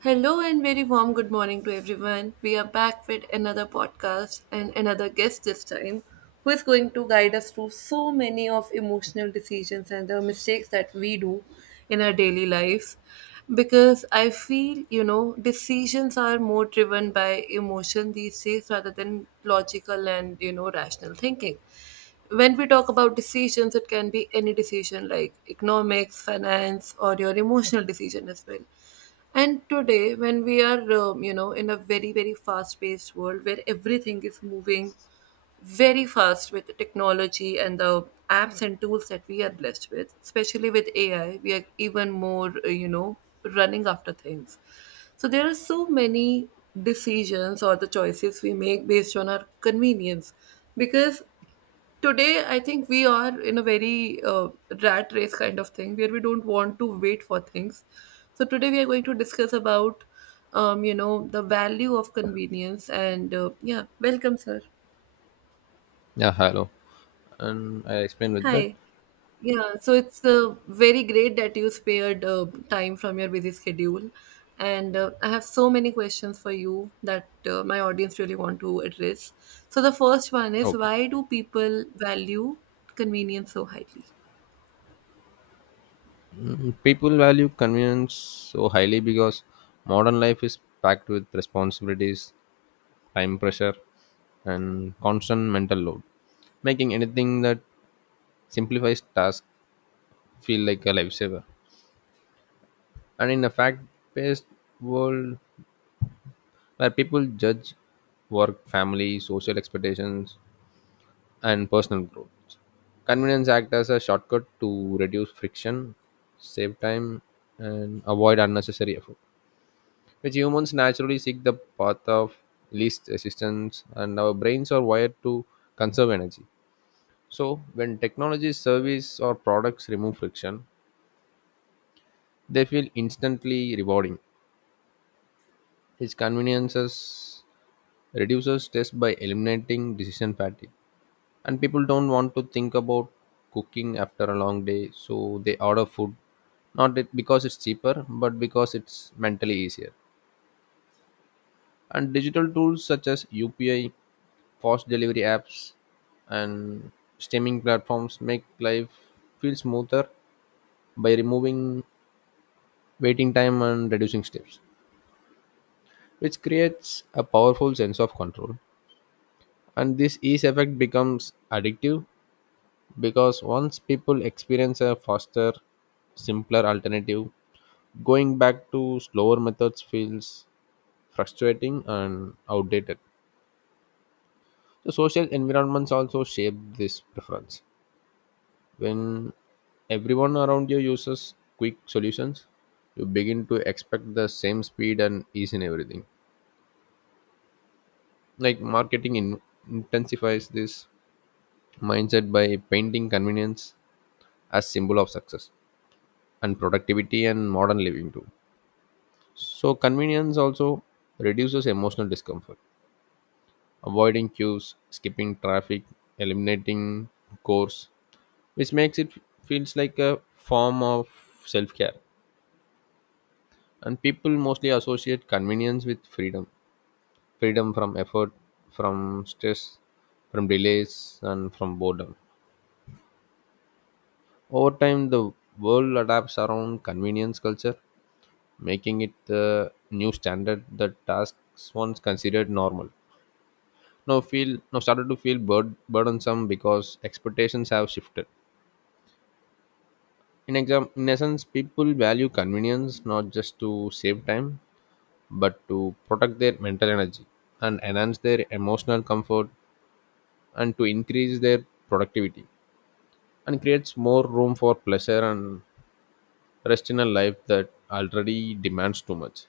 Hello and very warm good morning to everyone. We are back with another podcast and another guest this time who is going to guide us through so many of emotional decisions and the mistakes that we do in our daily life. Because I feel, decisions are more driven by emotion these days rather than logical and, rational thinking. When we talk about decisions, it can be any decision like economics, finance, or your emotional decision as well. And today, when we are, in a very, very fast paced world where everything is moving very fast with the technology and the apps and tools that we are blessed with, especially with AI, we are even more, running after things. So there are so many decisions or the choices we make based on our convenience, because today I think we are in a very rat race kind of thing where we don't want to wait for things. So today we are going to discuss about the value of convenience and yeah, welcome, sir. Yeah, hello. And I explained with that. Hi. Yeah, so it's very great that you spared time from your busy schedule. And I have so many questions for you that my audience really want to address. So the first one is, Okay. why do people value convenience so highly? People value convenience so highly because modern life is packed with responsibilities, time pressure, and constant mental load, making anything that simplifies tasks feel like a lifesaver. And in a fact paced world where people judge work, family, social expectations, and personal growth. Convenience act as a shortcut to reduce friction, save time, and avoid unnecessary effort. Which humans naturally seek the path of least resistance, and our brains are wired to conserve energy. So, when technology, service, or products remove friction, they feel instantly rewarding. Its conveniences reduces stress by eliminating decision fatigue, and people don't want to think about cooking after a long day, so they order food not that because it's cheaper but because it's mentally easier. And digital tools such as UPI, fast delivery apps, and streaming platforms make life feel smoother by removing waiting time and reducing steps, which creates a powerful sense of control. And this ease effect becomes addictive because once people experience a faster, simpler alternative, going back to slower methods feels frustrating and outdated. So social environments also shape this preference. When everyone around you uses quick solutions, you begin to expect the same speed and ease in everything. Like marketing intensifies this mindset by painting convenience as symbol of success and productivity and modern living too. So, convenience also reduces emotional discomfort, avoiding queues, skipping traffic, eliminating course, which makes it feels like a form of self care. And people mostly associate convenience with freedom, freedom from effort, from stress, from delays, and from boredom. Over time, the world adapts around convenience culture, making it the new standard that tasks once considered normal. Now feel, now started to feel burdensome because expectations have shifted. In essence, people value convenience not just to save time, but to protect their mental energy, and enhance their emotional comfort, and to increase their productivity, and creates more room for pleasure and rest in a life that already demands too much.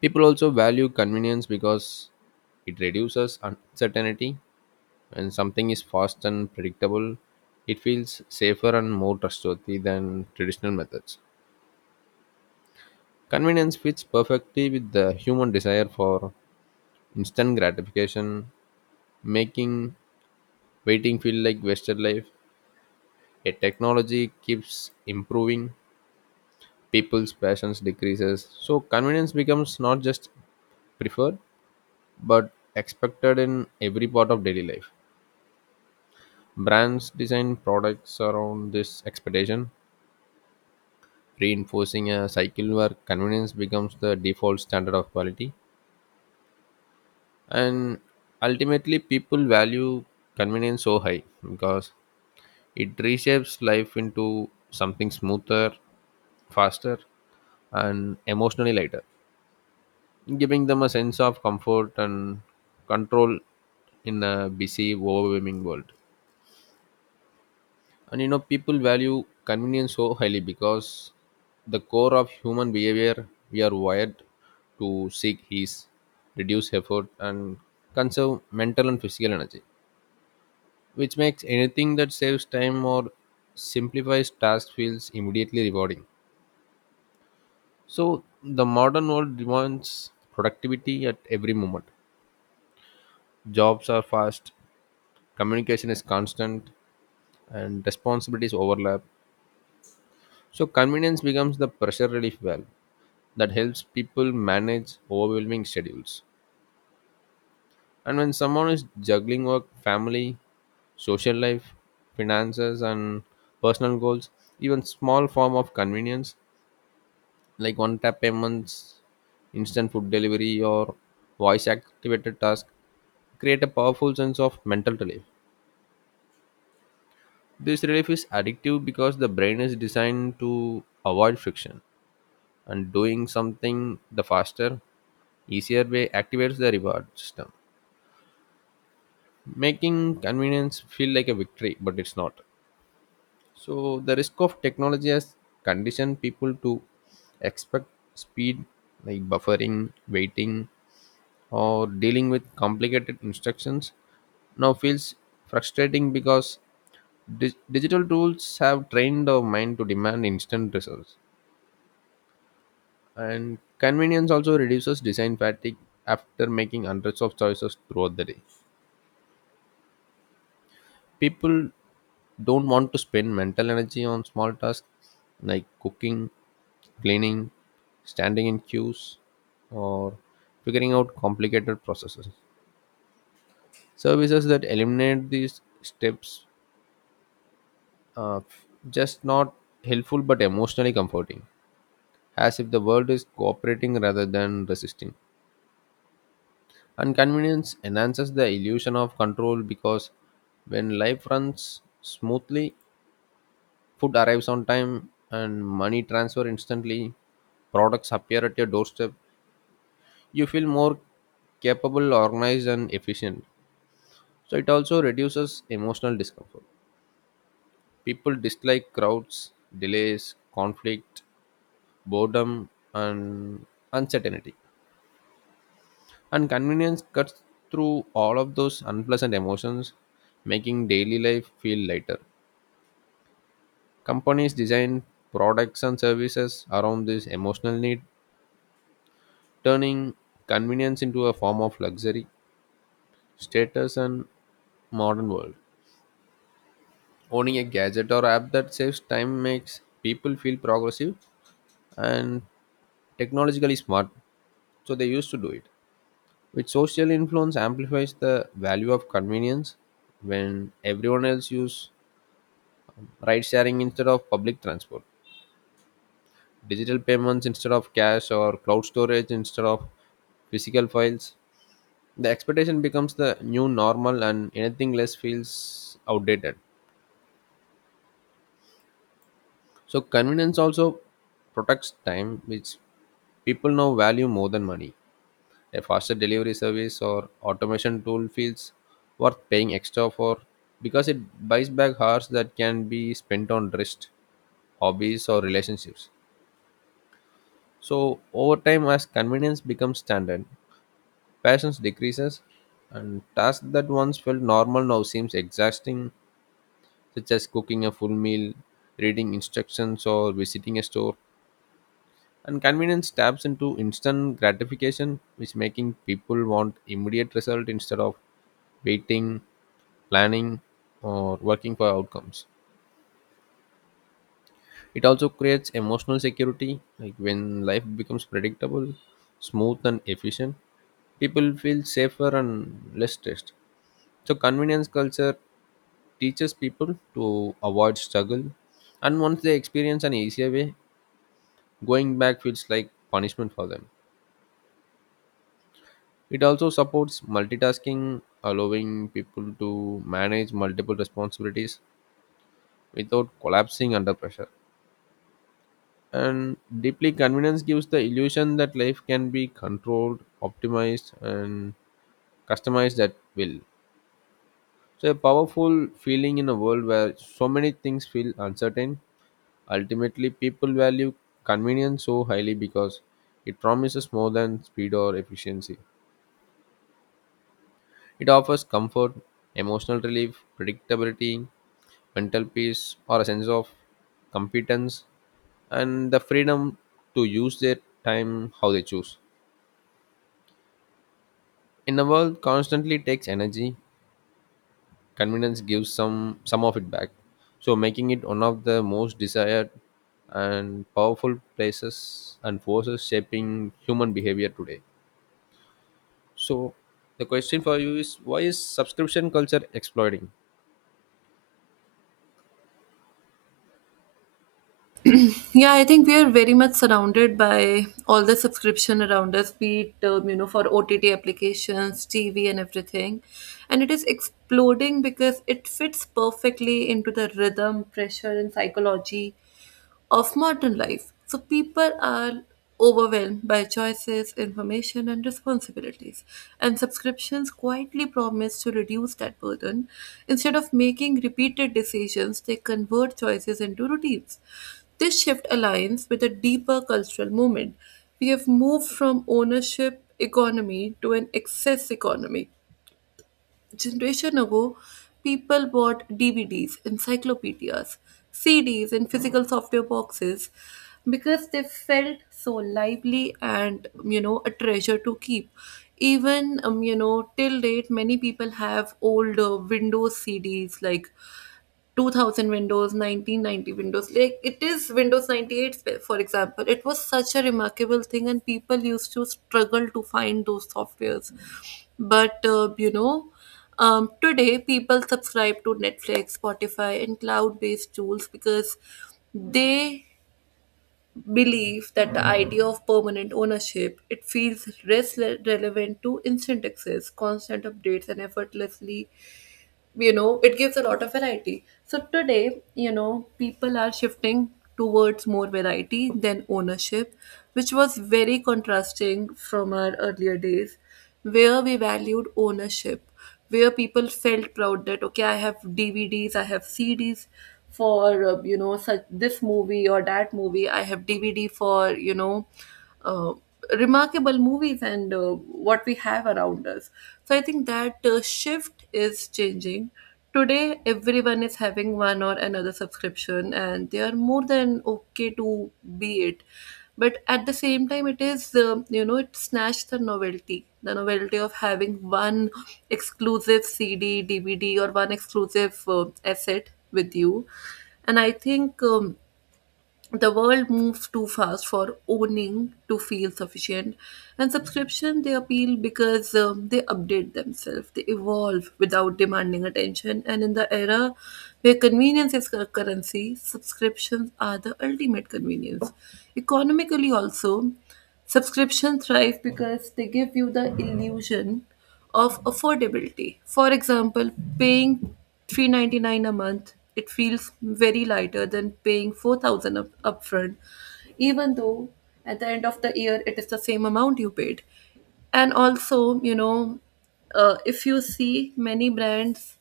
People also value convenience because it reduces uncertainty. When something is fast and predictable, it feels safer and more trustworthy than traditional methods. Convenience fits perfectly with the human desire for instant gratification, making waiting feel like wasted life. A technology keeps improving, people's patience decreases, so convenience becomes not just preferred but expected in every part of daily life. Brands design products around this expectation, reinforcing a cycle where convenience becomes the default standard of quality. And ultimately, people value convenience so high because it reshapes life into something smoother, faster, and emotionally lighter, giving them a sense of comfort and control in a busy, overwhelming world. And you know, people value convenience so highly because the core of human behavior, we are wired to seek ease, reduce effort, and conserve mental and physical energy, which makes anything that saves time or simplifies tasks feels immediately rewarding. So the modern world demands productivity at every moment. Jobs are fast, communication is constant, and responsibilities overlap. So convenience becomes the pressure relief valve that helps people manage overwhelming schedules. And when someone is juggling work, family, social life, finances, and personal goals, even small form of convenience like one tap payments, instant food delivery, or voice activated task create a powerful sense of mental relief. This relief is addictive because the brain is designed to avoid friction, and doing something the faster, easier way activates the reward system, making convenience feel like a victory, but it's not. So the risk of technology has conditioned people to expect speed. Like buffering, waiting, or dealing with complicated instructions now feels frustrating because digital tools have trained our mind to demand instant results. And convenience also reduces design fatigue. After making hundreds of choices throughout the day, people don't want to spend mental energy on small tasks like cooking, cleaning, standing in queues, or figuring out complicated processes. Services that eliminate these steps are just not helpful but emotionally comforting, as if the world is cooperating rather than resisting. And convenience enhances the illusion of control because when life runs smoothly, food arrives on time and money transfer instantly. Products appear at your doorstep. You feel more capable, organized, and efficient. So it also reduces emotional discomfort. People dislike crowds, delays, conflict, boredom, and uncertainty. And convenience cuts through all of those unpleasant emotions, making daily life feel lighter. Companies design products and services around this emotional need, turning convenience into a form of luxury, status, and modern world. Owning a gadget or app that saves time makes people feel progressive and technologically smart, so they used to do it. Which social influence amplifies the value of convenience when everyone else use ride sharing instead of public transport, digital payments instead of cash, or cloud storage instead of physical files. The expectation becomes the new normal and anything less feels outdated. So convenience also protects time, which people now value more than money. A faster delivery service or automation tool feels worth paying extra for because it buys back hours that can be spent on rest, hobbies, or relationships. So over time as convenience becomes standard, patience decreases, and tasks that once felt normal now seems exhausting, such as cooking a full meal, reading instructions, or visiting a store. And convenience taps into instant gratification, which making people want immediate result instead of waiting, planning, or working for outcomes. It also creates emotional security, like when life becomes predictable, smooth, and efficient, people feel safer and less stressed. So, convenience culture teaches people to avoid struggle, and once they experience an easier way, going back feels like punishment for them. It also supports multitasking, allowing people to manage multiple responsibilities without collapsing under pressure. And deeply convenience gives the illusion that life can be controlled, optimized, and customized at will. So, a powerful feeling in a world where so many things feel uncertain. Ultimately, people value convenience so highly because it promises more than speed or efficiency. It offers comfort, emotional relief, predictability, mental peace, or a sense of competence, and the freedom to use their time how they choose. In a world constantly takes energy, convenience gives some of it back. So making it one of the most desired and powerful places and forces shaping human behavior today. So the question for you is, why is subscription culture exploiting? Yeah, I think we are very much surrounded by all the subscription around us, be it for OTT applications, TV, and everything, and it is exploding because it fits perfectly into the rhythm, pressure, and psychology of modern life. So people are overwhelmed by choices, information, and responsibilities, and subscriptions quietly promise to reduce that burden. Instead of making repeated decisions, they convert choices into routines. This shift aligns with a deeper cultural movement. We have moved from ownership economy to an excess economy. Generation ago, people bought DVDs, encyclopedias, CDs, and physical software boxes because they felt so lively and a treasure to keep. Even till date, many people have old Windows CDs like 2000 windows, 1990 windows, like it is windows 98. For example, it was such a remarkable thing and people used to struggle to find those softwares. But today people subscribe to Netflix, Spotify, and cloud based tools because they believe that the idea of permanent ownership, it feels less relevant to instant access, constant updates, and effortlessly it gives a lot of variety. So today, people are shifting towards more variety than ownership, which was very contrasting from our earlier days, where we valued ownership, where people felt proud that, okay, I have DVDs, I have CDs for such this movie or that movie. I have DVD for uh, remarkable movies and what we have around us. So I think that shift is changing. Today, everyone is having one or another subscription, and they are more than okay to be it. But at the same time, it is, it snatched the novelty of having one exclusive CD, DVD, or one exclusive asset with you. And I think, the world moves too fast for owning to feel sufficient, and subscription, they appeal because they update themselves, they evolve without demanding attention. And in the era where convenience is currency, subscriptions are the ultimate convenience. Economically also, subscription thrive because they give you the illusion of affordability. For example, paying 399 a month, it feels very lighter than paying 4000 up upfront, even though at the end of the year it is the same amount you paid. And also, if you see many brands,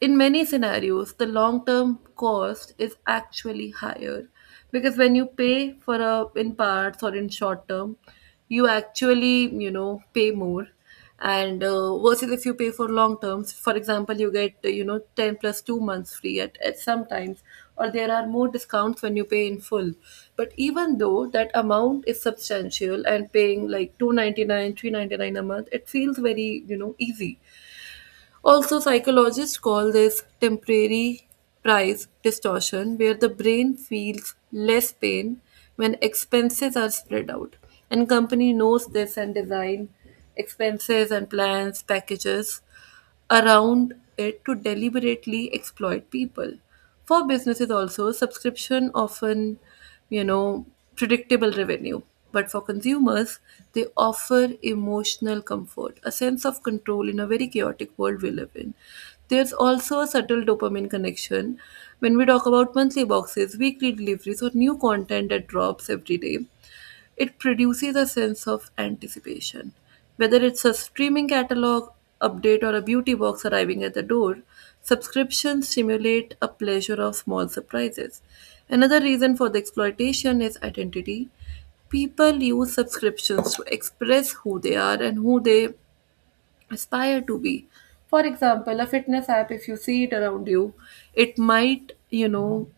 in many scenarios, the long term cost is actually higher because when you pay for a in parts or in short term, you actually pay more, and versus if you pay for long terms, for example, you get 10 plus 2 months free at sometimes, or there are more discounts when you pay in full. But even though that amount is substantial, and paying like 299, 399 a month, it feels very easy. Also, psychologists call this temporary price distortion, where the brain feels less pain when expenses are spread out. And company knows this and design expenses and plans, packages around it to deliberately exploit people. For businesses also, subscription often, you know, predictable revenue. But for consumers, they offer emotional comfort, a sense of control in a very chaotic world we live in. There's also a subtle dopamine connection. When we talk about monthly boxes, weekly deliveries, or new content that drops every day, it produces a sense of anticipation. Whether it's a streaming catalog update or a beauty box arriving at the door, subscriptions stimulate a pleasure of small surprises. Another reason for the exploitation is identity. People use subscriptions to express who they are and who they aspire to be. For example, a fitness app, if you see it around you, it might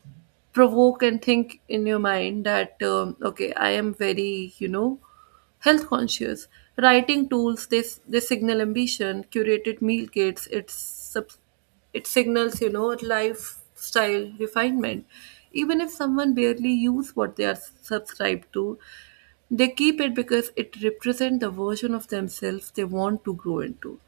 provoke and think in your mind that, okay, I am very health conscious. Writing tools, they signal ambition. Curated meal kits, it signals, lifestyle refinement. Even if someone barely use what they are subscribed to, they keep it because it represents the version of themselves they want to grow into.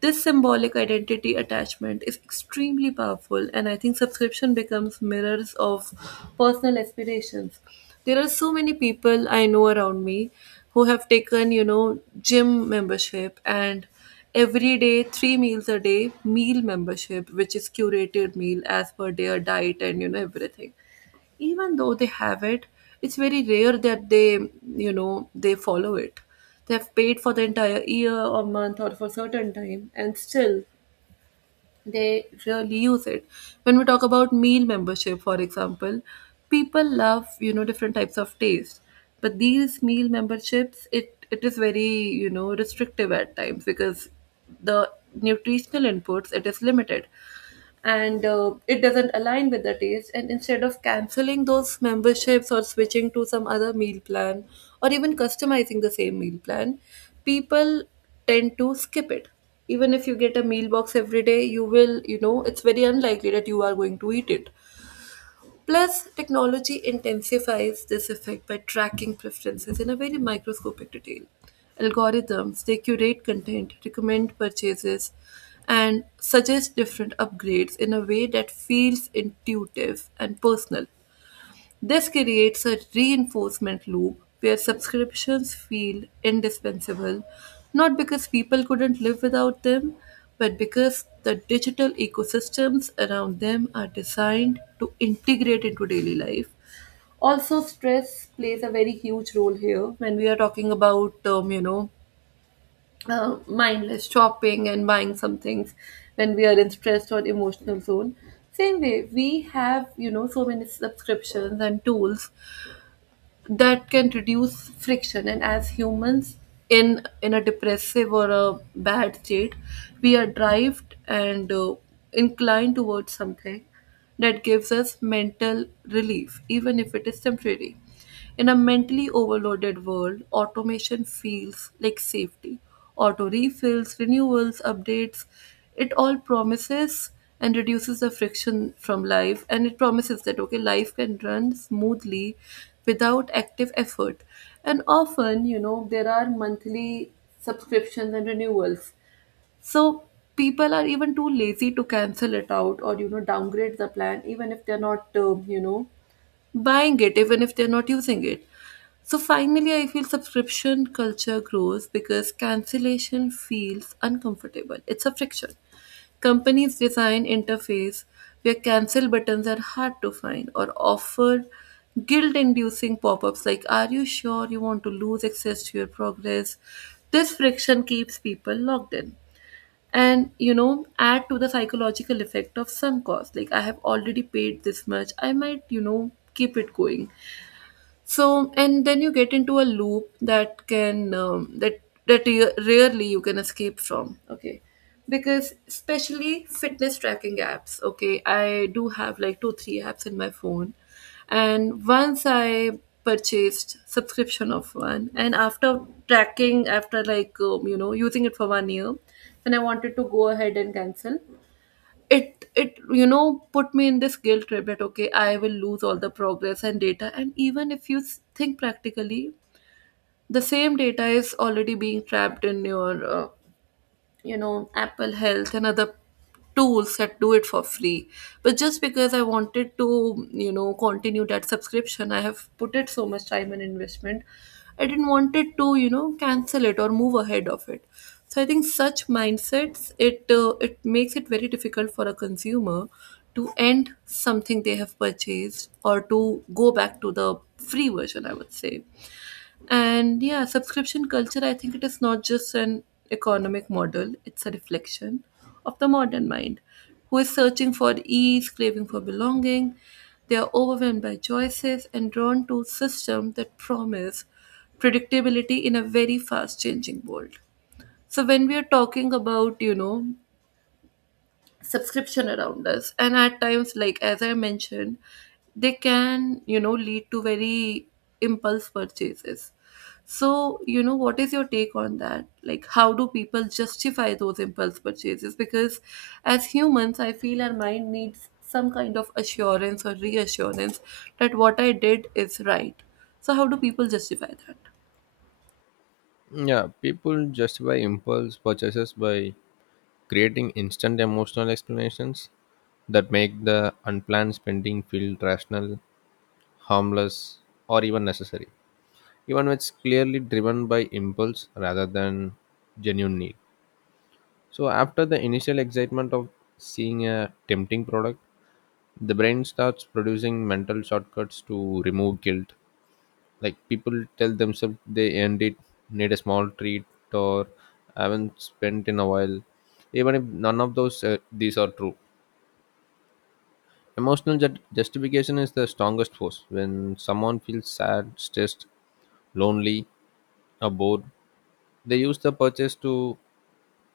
This symbolic identity attachment is extremely powerful, and I think subscription becomes mirrors of personal aspirations. There are so many people I know around me who have taken, gym membership and every day, three meals a day, meal membership, which is curated meal as per their diet and, everything. Even though they have it, it's very rare that they follow it. They have paid for the entire year or month or for certain time and still they really use it. When we talk about meal membership, for example, people love different types of taste, but these meal memberships, it is very restrictive at times, because the nutritional inputs, it is limited, and it doesn't align with the taste. And instead of canceling those memberships or switching to some other meal plan or even customizing the same meal plan, people tend to skip it. Even if you get a meal box every day, you will it's very unlikely that you are going to eat it. Plus, technology intensifies this effect by tracking preferences in a very microscopic detail. Algorithms, they curate content, recommend purchases, and suggest different upgrades in a way that feels intuitive and personal. This creates a reinforcement loop where subscriptions feel indispensable, not because people couldn't live without them, but because the digital ecosystems around them are designed to integrate into daily life. Also, stress plays a very huge role here. When we are talking about, mindless shopping and buying some things when we are in stressed or emotional zone, same way, we have, so many subscriptions and tools that can reduce friction. And as humans, in a depressive or a bad state, we are driven and inclined towards something that gives us mental relief, even if it is temporary. In a mentally overloaded world, automation feels like safety. Auto refills, renewals, updates, it all promises and reduces the friction from life, and it promises that, okay, life can run smoothly without active effort. And often, there are monthly subscriptions and renewals. So people are even too lazy to cancel it out or downgrade the plan, even if they're not buying it, even if they're not using it. So finally, I feel subscription culture grows because cancellation feels uncomfortable. It's a friction. Companies design interface where cancel buttons are hard to find, or offer guilt-inducing pop-ups like, "Are you sure you want to lose access to your progress?" This friction keeps people logged in, and add to the psychological effect of sunk cost, like, I have already paid this much, I might keep it going. So and then you get into a loop that can that that re- rarely you can escape from, okay. Because especially fitness tracking apps, okay, I do have like two three apps in my phone. And once I purchased subscription of one and after tracking, after like using it for one year, then I wanted to go ahead and cancel it. Put me in this guilt trip that, okay, I will lose all the progress and data. And even if you think practically, the same data is already being trapped in your Apple Health and other tools that do it for free. But just because I wanted to continue that subscription, I have put it so much time and investment, I didn't want it to cancel it or move ahead of it. So I think such mindsets, it makes it very difficult for a consumer to end something they have purchased, or to go back to the free version, I would say. And yeah, subscription culture, I think it is not just an economic model, it's a reflection of the modern mind who is searching for ease, craving for belonging. They are overwhelmed by choices and drawn to systems that promise predictability in a very fast changing world. So when we are talking about, subscription around us, and at times, like, as I mentioned, they can lead to very impulse purchases. So what is your take on that, like, how do people justify those impulse purchases? Because as humans, I feel our mind needs some kind of assurance or reassurance that what I did is right. So how do people justify that? Yeah, people justify impulse purchases by creating instant emotional explanations that make the unplanned spending feel rational, harmless, or even necessary, even when it's clearly driven by impulse rather than genuine need. So, after the initial excitement of seeing a tempting product, the brain starts producing mental shortcuts to remove guilt, like people tell themselves they end it, need a small treat, or haven't spent in a while, even if none of those these are true. Emotional justification is the strongest force. When someone feels sad, stressed, lonely, or bored, they use the purchase to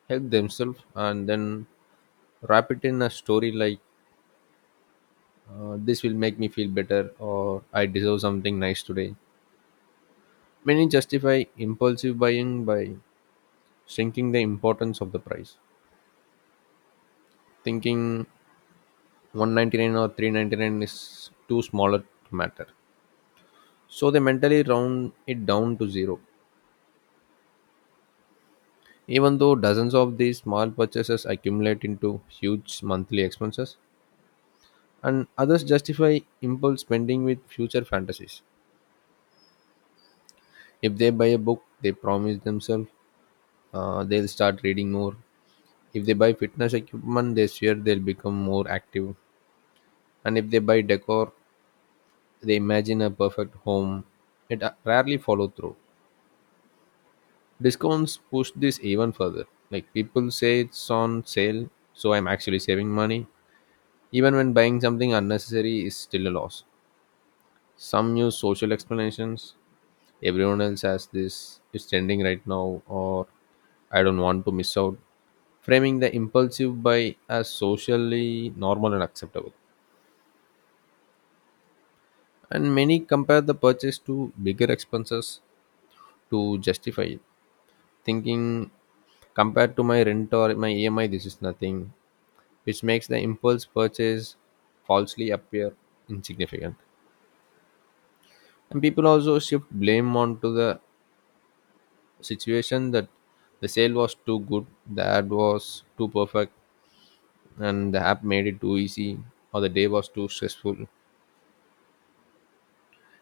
help themselves and then wrap it in a story like, this will make me feel better, or I deserve something nice today. Many justify impulsive buying by shrinking the importance of the price, thinking 199 or 399 is too smaller to matter. So they mentally round it down to zero. Even though dozens of these small purchases accumulate into huge monthly expenses, and others justify impulse spending with future fantasies. If they buy a book, they promise themselves they'll start reading more. If they buy fitness equipment, they swear they'll become more active. And if they buy decor, they imagine a perfect home it rarely follow through. Discounts push this even further. Like, people say it's on sale, so I'm actually saving money, even when buying something unnecessary is still a loss. Some use social explanations: everyone else has this, it's trending right now, or I don't want to miss out, framing the impulsive buy as socially normal and acceptable. And many compare the purchase to bigger expenses to justify it, thinking compared to my rent or my EMI, this is nothing, which makes the impulse purchase falsely appear insignificant. And people also shift blame onto the situation, that the sale was too good, the ad was too perfect, and the app made it too easy, or the day was too stressful.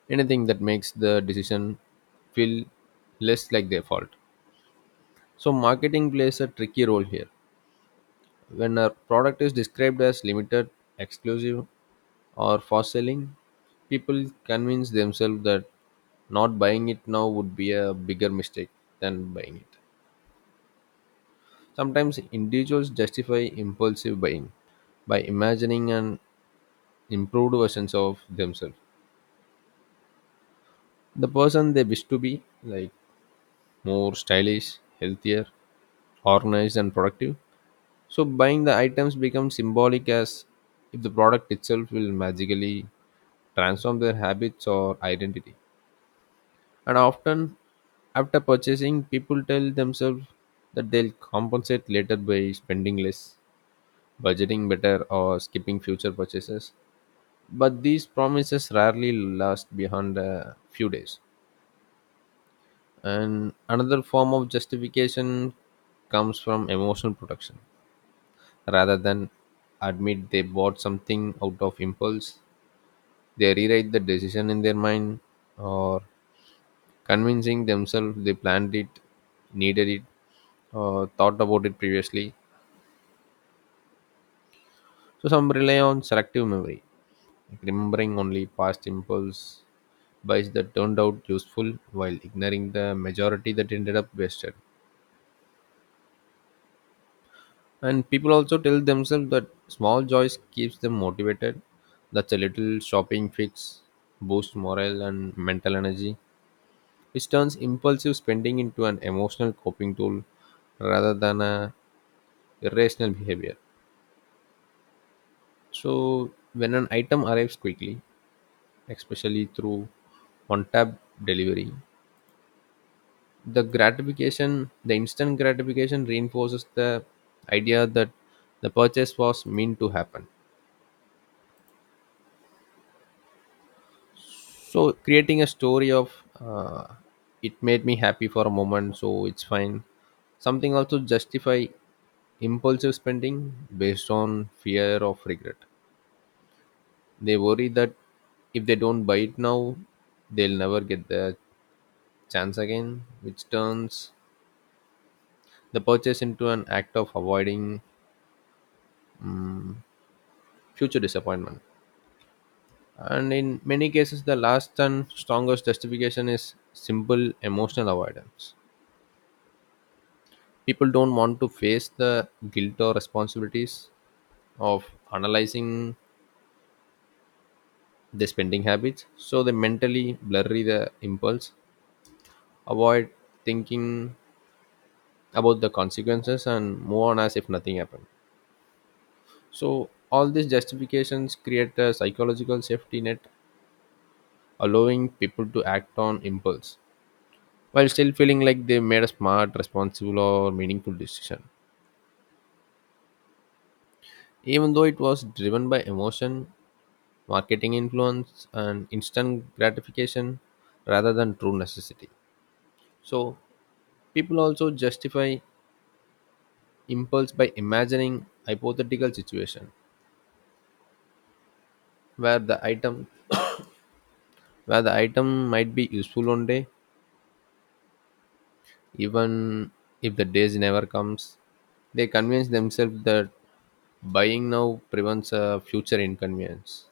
Anything that makes the decision feel less like their fault. So, marketing plays a tricky role here. When a product is described as limited, exclusive, or for selling, people convince themselves that not buying it now would be a bigger mistake than buying it. Sometimes individuals justify impulsive buying by imagining an improved versions of themselves. The person they wish to be, like more stylish, healthier, organized, and productive. So buying the items becomes symbolic, as if the product itself will magically transform their habits or identity. And often, after purchasing, people tell themselves that they'll compensate later by spending less, budgeting better, or skipping future purchases. But these promises rarely last beyond a few days. And another form of justification comes from emotional protection. Rather than admit they bought something out of impulse, they rewrite the decision in their mind or convincing themselves they planned it, needed it, or thought about it previously. So some rely on selective memory, like remembering only past impulse buys that turned out useful while ignoring the majority that ended up wasted. And people also tell themselves that small joys keeps them motivated. That's a little shopping fix, boosts morale and mental energy, which turns impulsive spending into an emotional coping tool rather than a irrational behavior. So when an item arrives quickly, especially through on-tap delivery, the instant gratification reinforces the idea that the purchase was meant to happen. So creating a story of uh, it made me happy for a moment, so it's fine. Something also justify impulsive spending based on fear of regret. They worry that if they don't buy it now, they'll never get their chance again, which turns the purchase into an act of avoiding mm, future disappointment. And in many cases, the last and strongest justification is simple emotional avoidance. People don't want to face the guilt or responsibilities of analyzing their spending habits, so they mentally blurry the impulse, avoid thinking about the consequences, and move on as if nothing happened. So all these justifications create a psychological safety net allowing people to act on impulse while still feeling like they made a smart, responsible, or meaningful decision. Even though it was driven by emotion, marketing influence, and instant gratification rather than true necessity. So, people also justify impulse by imagining hypothetical situation where the item where the item might be useful one day, even if the days never comes. They convince themselves that buying now prevents a future inconvenience,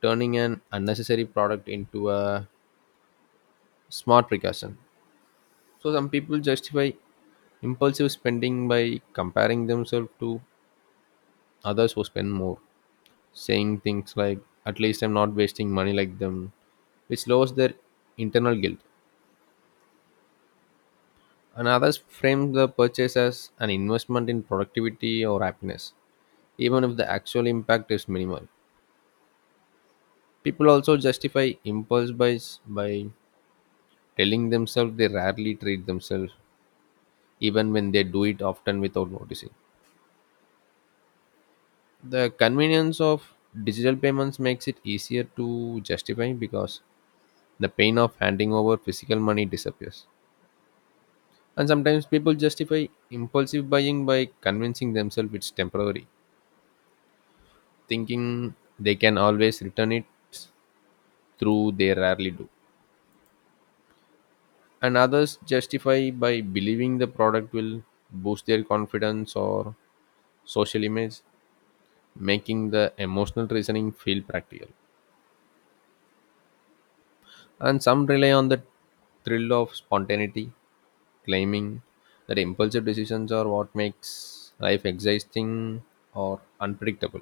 turning an unnecessary product into a smart precaution. So some people justify impulsive spending by comparing themselves to others who spend more, saying things like at least I'm not wasting money like them, which lowers their internal guilt. And others frame the purchase as an investment in productivity or happiness, even if the actual impact is minimal. People also justify impulse buys by telling themselves they rarely treat themselves even when they do it often without noticing. The convenience of digital payments makes it easier to justify, because the pain of handing over physical money disappears. And sometimes people justify impulsive buying by convincing themselves it's temporary, thinking they can always return it, through they rarely do. And others justify by believing the product will boost their confidence or social image, making the emotional reasoning feel practical. And some rely on the thrill of spontaneity, claiming that impulsive decisions are what makes life exciting or unpredictable.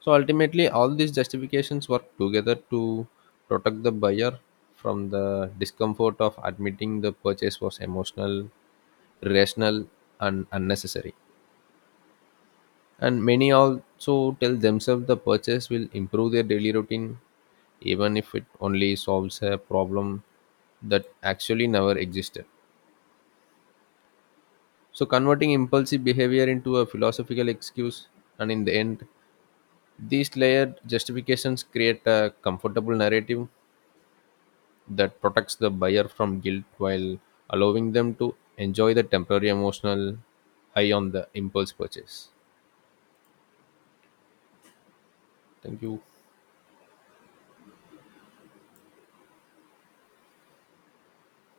So ultimately, all these justifications work together to protect the buyer from the discomfort of admitting the purchase was emotional, irrational, and unnecessary. And many also tell themselves the purchase will improve their daily routine, even if it only solves a problem that actually never existed. So, converting impulsive behavior into a philosophical excuse, and in the end, these layered justifications create a comfortable narrative that protects the buyer from guilt while allowing them to enjoy the temporary emotional high on the impulse purchase. Thank you.